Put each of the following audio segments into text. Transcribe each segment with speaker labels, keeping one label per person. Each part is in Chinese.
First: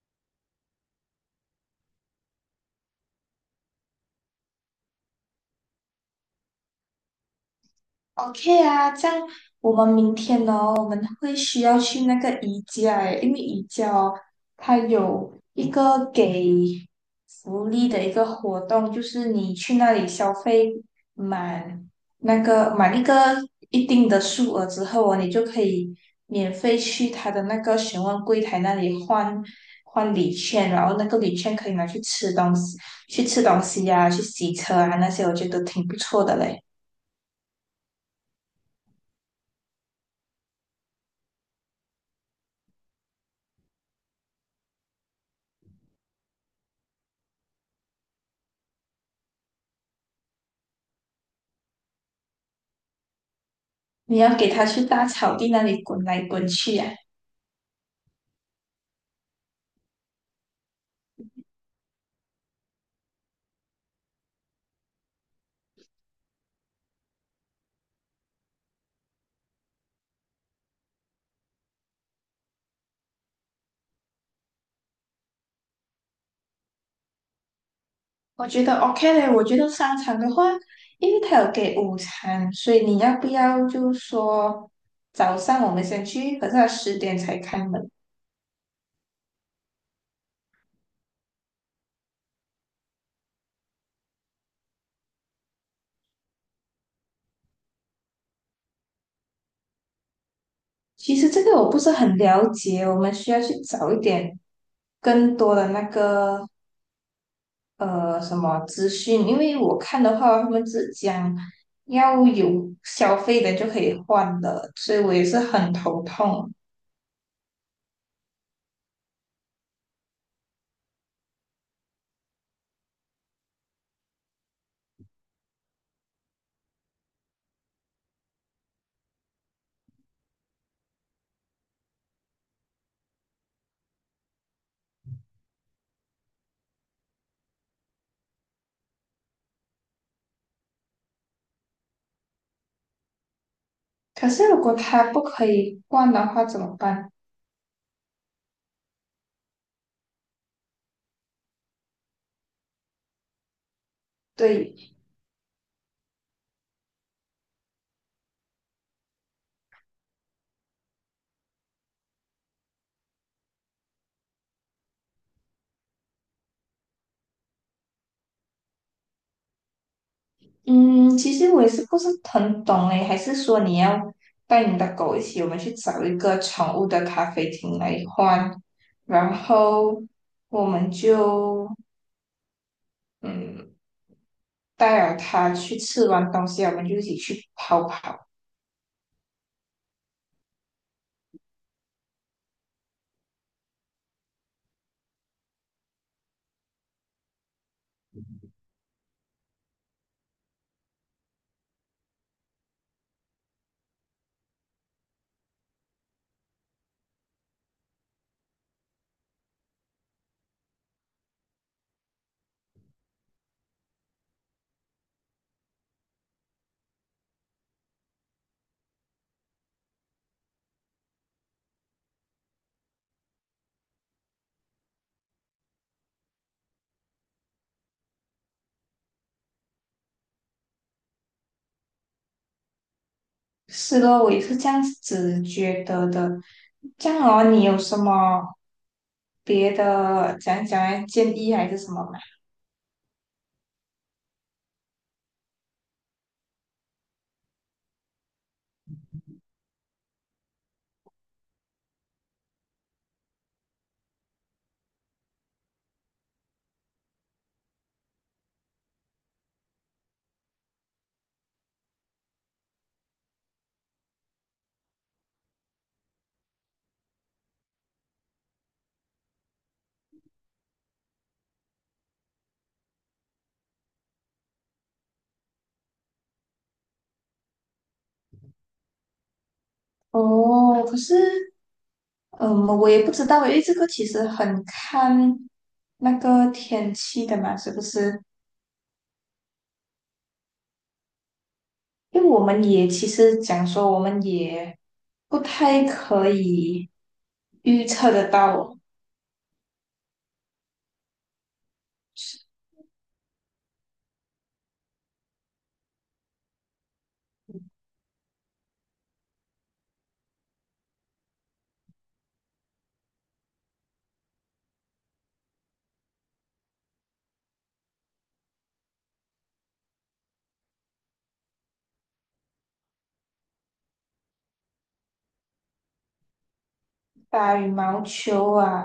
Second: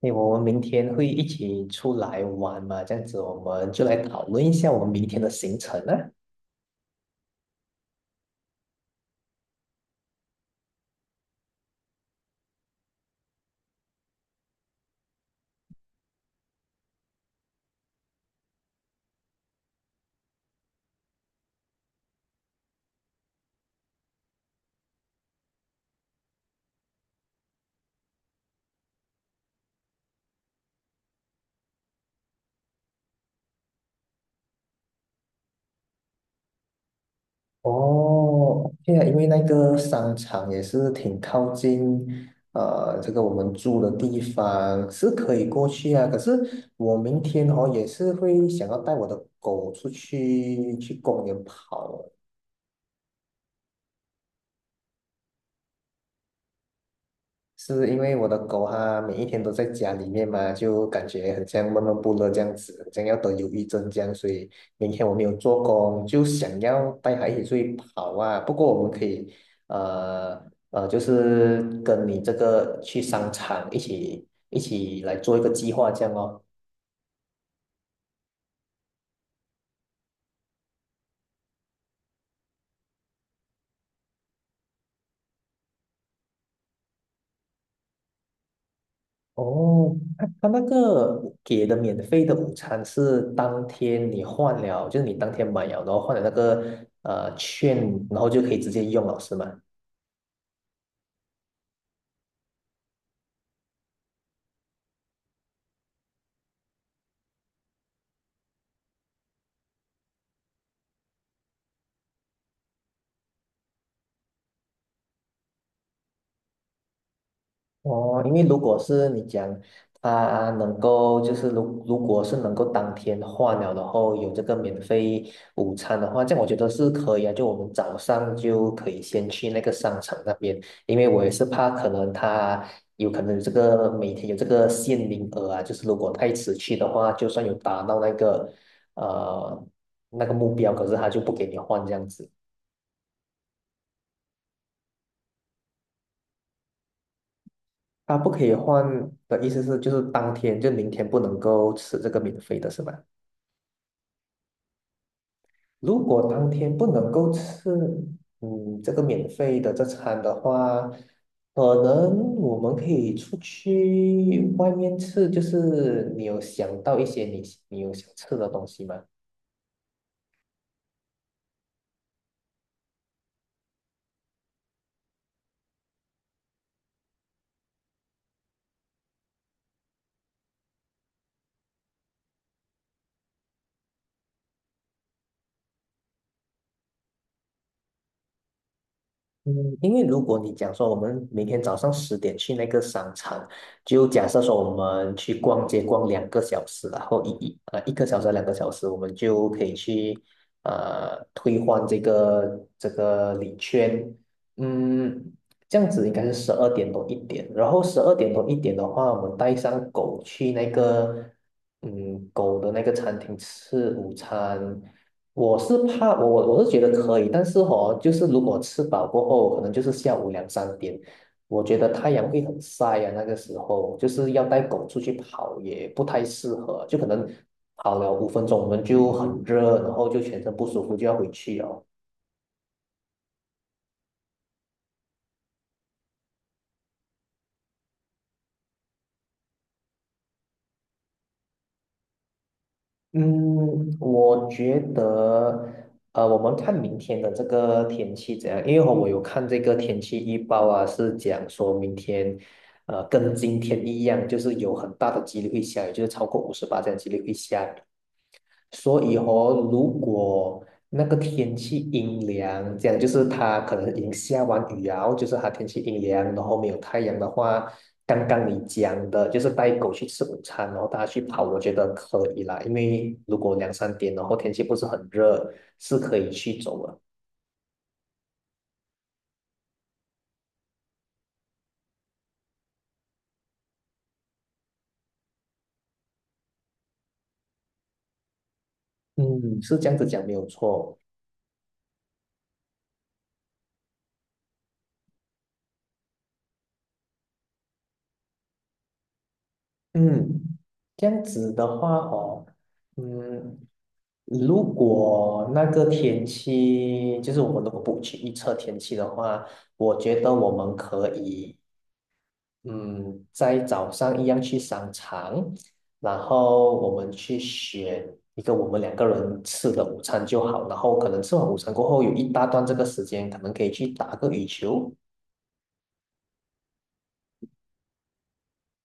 Speaker 1: 因为我们明天会一起出来玩嘛？这样子，我们就来讨论一下我们明天的行程啊。
Speaker 2: OK 啊，这样我们明天呢，我们会需要去那个宜家诶，因为宜家哦，它有一个给福利的一个活动，就是你去那里消费满满一个一定的数额之后哦，你就可以免费去它的那个询问柜台那里换换礼券，然后那个礼券可以拿去吃东西，去吃东西呀、去洗车啊那些，我觉得挺不错的嘞。
Speaker 1: 哦，对啊，因为那个商场也是挺靠近，这个我们住的地方是可以过去啊。可是我明天哦也是会想要带我的狗出去去公园跑啊。
Speaker 2: 你要给他去大草地那里滚来滚去啊，
Speaker 1: 是因为我的狗它每一天都在家里面嘛，就感觉很像闷闷不乐这样子，很像要得忧郁症这样，所以明天我没有做工，就想要带它一起出去跑啊。不过我们可以，呃就是跟你这个去商场一起来做一个计划这样哦。
Speaker 2: 我觉得 OK 嘞。我觉得商场的话，因为他有给午餐，所以你要不要就说早上我们先去，可是它十点才开门。
Speaker 1: 哦，他那个给的免费的午餐是当天你换了，就是你当天买了，然后换了那个券，然后就可以直接用了，是吗？
Speaker 2: 其实这个我不是很了解，我们需要去找一点更多的那个什么资讯，因为我看的话，他们只讲要有消费的就可以换的，所以我也是很头痛。
Speaker 1: 哦，因为如果是你讲他能够，就是如果是能够当天换了，然后有这个免费午餐的话，这样我觉得是可以啊。就我们早上就可以先去那个商场那边，因为我也是怕可能他有可能有这个每天有这个限名额啊，就是如果太迟去的话，就算有达到那个呃那个目标，可是他就不给你换这样子。
Speaker 2: 可是如果它不可以换的话怎么办？
Speaker 1: 他不可以换的意思是，就是当天就明天不能够吃这个免费的是吧？
Speaker 2: 对，
Speaker 1: 如果当天不能够吃，嗯，这个免费的这餐的话，可能我们可以出去外面吃，就是你有想到一些你有想吃的东西吗？
Speaker 2: 嗯，其实我也是不是很懂诶，还是说你要带你的狗一起，我们去找一个宠物的咖啡厅来换，然后我们就嗯带了它去吃完东西，我们就一起去跑跑。
Speaker 1: 嗯，因为如果你讲说我们明天早上十点去那个商场，就假设说我们去逛街逛两个小时啦，然后1个小时两个小时，我们就可以去退换这个礼券，嗯，这样子应该是十二点多一点，然后十二点多一点的话，我们带上狗去那个狗的那个餐厅吃午餐。我是怕我是觉得可以，但是哦，就是如果吃饱过后，可能就是下午两三点，我觉得太阳会很晒啊，那个时候就是要带狗出去跑也不太适合，就可能跑了5分钟我们就很热，然后就全身不舒服就要回去哦。
Speaker 2: 是咯，我也是这样子觉得的。这样哦，你有什么别的建议还是什么吗？
Speaker 1: 嗯，我觉得，我们看明天的这个天气怎样？因为我有看这个天气预报啊，是讲说明天，跟今天一样，就是有很大的几率会下雨，就是超过58这样几率会下雨。所以哦，如果那个天气阴凉，这样就是它可能已经下完雨啊，就是它天气阴凉，然后没有太阳的话，刚刚你讲的就是带狗去吃午餐，然后大家去跑，我觉得可以啦，因为如果两三点，然后天气不是很热，是可以去走的。
Speaker 2: 哦，可是嗯，我也不知道，因为这个其实很看那个天气的嘛，是不是？
Speaker 1: 嗯，是这样子讲没有错。
Speaker 2: 因为我们也其实讲说，我们也不太可以预测得到
Speaker 1: 嗯，这样子的话哦，嗯，如果那个天气，就是我们如果不去预测天气的话，我觉得我们可以，嗯，在早上一样去商场，然后我们去选一个我们两个人吃的午餐就好，然后可能吃完午餐过后有一大段这个时间，可能可以去打个羽球，
Speaker 2: 打羽毛球啊，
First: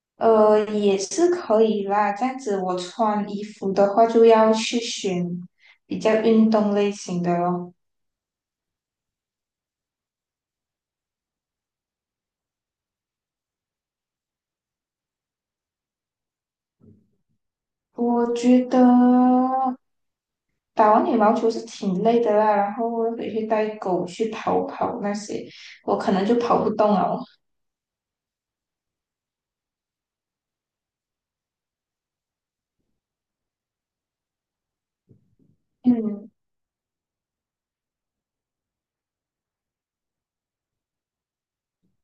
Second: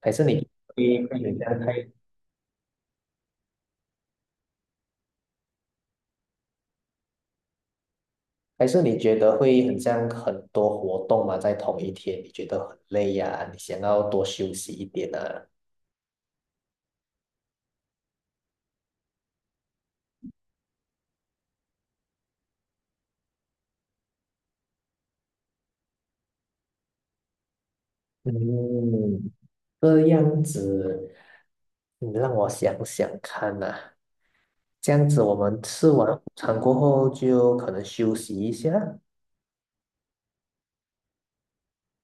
Speaker 1: 还是你
Speaker 2: 也
Speaker 1: 会
Speaker 2: 是
Speaker 1: 有这样
Speaker 2: 可以
Speaker 1: 太，
Speaker 2: 啦。这样子，我穿衣服的话就要去选比较运动类型的咯。
Speaker 1: 还是你觉得会很像很多活动嘛，在同一天，你觉得很累呀、你想要多休息一点啊？
Speaker 2: 我觉得打完羽毛球是挺累的啦，然后我回去带狗去跑跑那些，我可能就跑不动了。
Speaker 1: 嗯，这样子，你让我想想看呐、这样子，我们吃完午
Speaker 2: 嗯，
Speaker 1: 餐过后就可能休息一下，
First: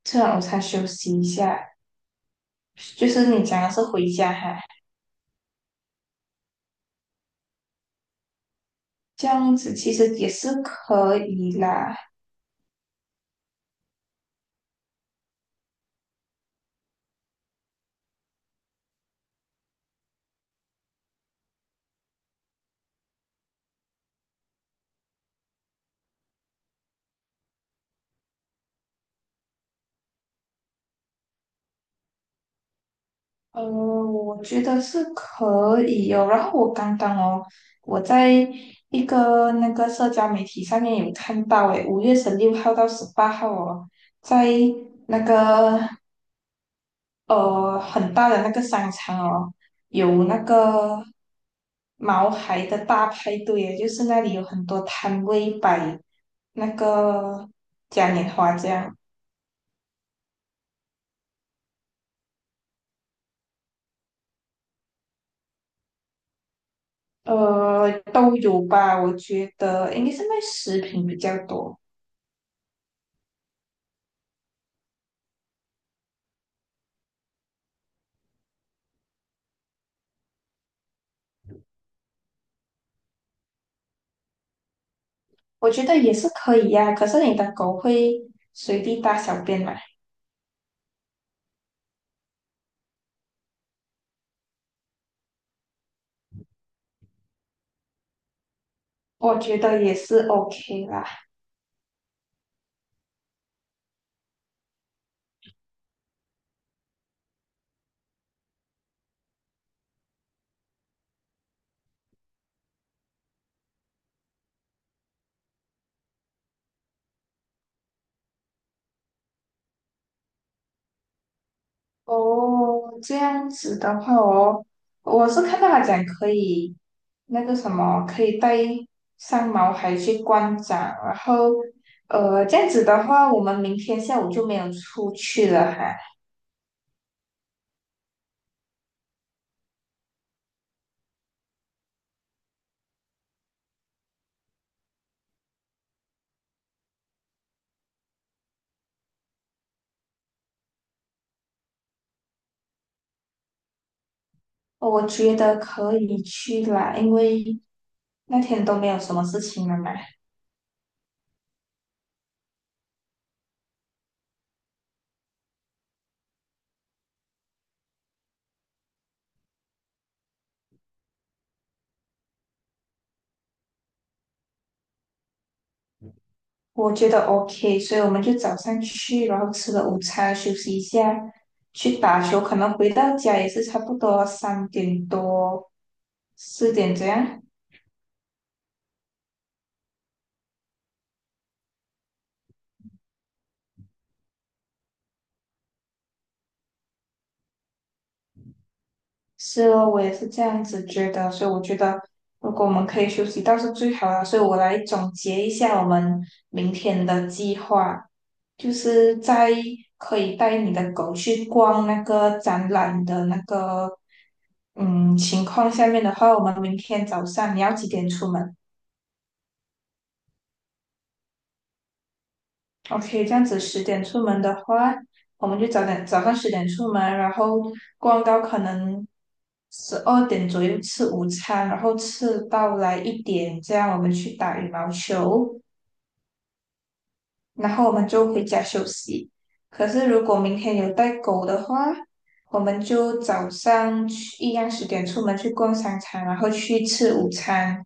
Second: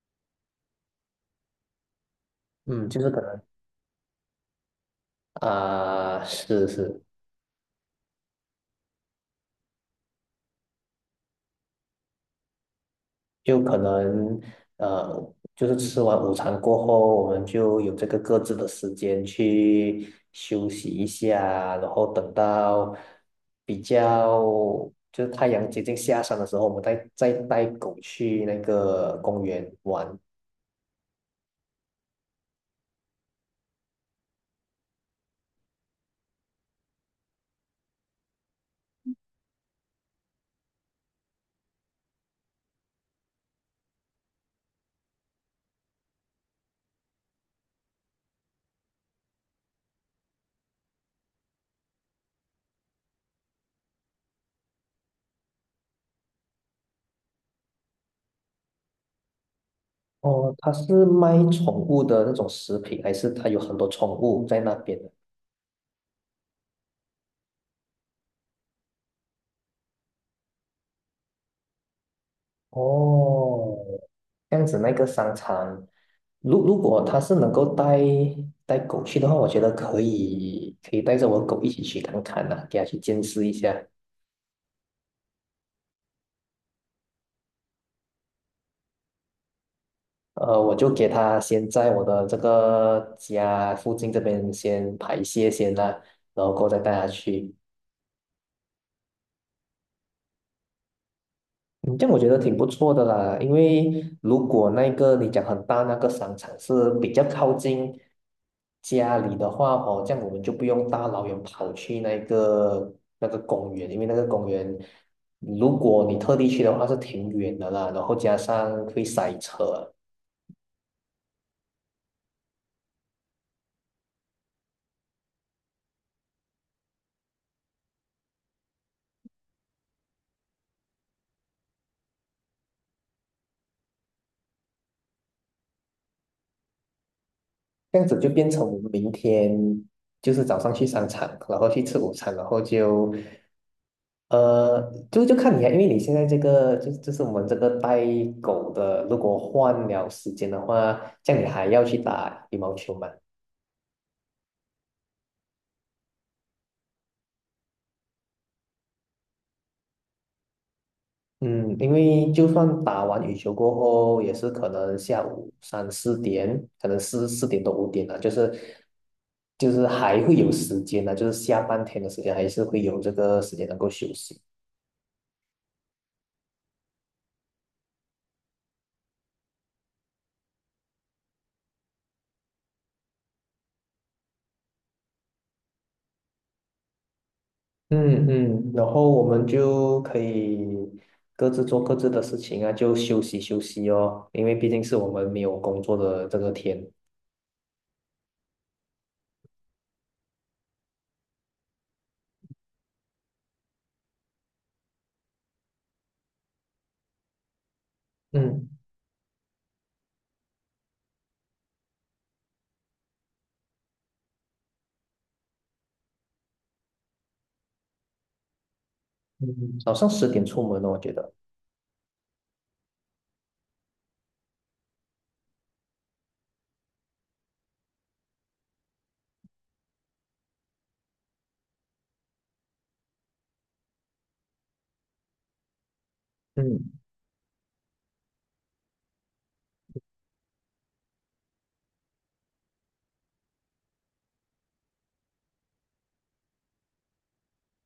Speaker 2: 吃完午餐休息一下，
Speaker 1: 嗯，就
Speaker 2: 就
Speaker 1: 是可
Speaker 2: 是
Speaker 1: 能
Speaker 2: 你讲的是回家哈，
Speaker 1: 啊、是是，
Speaker 2: 这样子其实也是可以啦。
Speaker 1: 就可能呃，就是吃完午餐过后，我们就有这个各自的时间去休息一下，然后等到比较就是太阳接近下山的时候，我们再带狗去那个公园玩。
Speaker 2: 我觉得是可以哦。然后我刚刚哦，我在一个那个社交媒体上面有看到，诶，5月16号到18号哦，在那个很大的那个商场哦，有那个毛孩的大派对耶，就是那里有很多摊位摆那个嘉年华这样，
Speaker 1: 哦，他是卖宠物的那种食品，还是他有很多宠物在那边？
Speaker 2: 都有吧，我觉得应该是卖食品比较多，
Speaker 1: 哦，这样子那个商场，如果他是能够带狗去的话，我觉得可以带着我狗一起去看看呐、给它去见识一下。
Speaker 2: 我觉得也是可以呀、可是你的狗会随地大小便嘛？
Speaker 1: 我就给它先在我的这个家附近这边先排泄先啦、然后过后再带它去。
Speaker 2: 我觉得也是 OK 啦。
Speaker 1: 嗯，这样我觉得挺不错的啦，因为如果那个你讲很大那个商场是比较靠近家里的话哦，这样我们就不用大老远跑去那个公园，因为那个公园如果你特地去的话是挺远的啦，然后加上会塞车。
Speaker 2: 哦，这样子的话哦，我是看到他讲可以那个什么，可以带上毛孩去观展，然后这样子的话，我们明天下午就没有出去了哈。
Speaker 1: 这样子就变成我们明天就是早上去商场，然后去吃午餐，然后就就看你啊，因为你现在这个就是我们这个带狗的，如果换了时间的话，这样你还要去打羽毛球吗？
Speaker 2: 我觉得可以去啦，因为那天都没有什么事情了嘛，
Speaker 1: 嗯，因为就算打完羽球过后，也是可能下午三四点，可能四点多五点了，就是还会有时间呢，就是下半天的时间还是会有这个时间能够休息。
Speaker 2: 我觉得 OK，所以我们就早上去，然后吃了午餐，休息一下，去打球，可能回到家也是差不多3点多、四点这样。
Speaker 1: 嗯嗯，然后我们就可以各自做各自的事情啊，就休息休息哦，因为毕竟是我们没有工作的这个天。
Speaker 2: 是哦，我也是这样子觉得，所以我觉得如果我们可以休息倒是最好了。所以我来总结一下我们明天的计划，
Speaker 1: 嗯
Speaker 2: 就是在可以带你的狗去逛那个展览的那个情况下面的话，我们明天早上你要几点出门？
Speaker 1: 嗯，早上十点出门哦，我觉得。
Speaker 2: OK，这样子十点出门的话，我们就早上十点出门，然后逛到可能12点左右吃午餐，然后吃到来一点，这样我们去打羽毛球，
Speaker 1: 嗯
Speaker 2: 然后我们就回家休息。可是如果明天有带狗的话，我们就早上去一样十点出门去逛商场，然后去吃午餐。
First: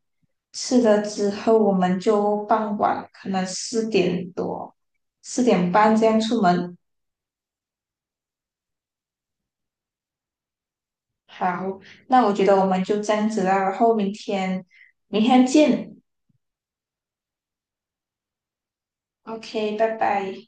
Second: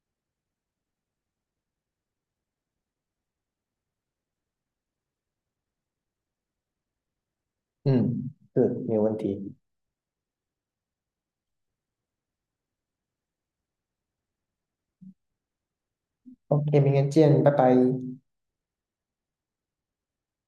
Speaker 2: 吃了之后，我们就傍晚可能4点多、4点半这样出门。
Speaker 1: 嗯，是，没有问题。
Speaker 2: 好，那我觉得我们就这样子啦，然后明天见。
Speaker 1: OK,明天见，拜拜。
Speaker 2: OK，拜拜。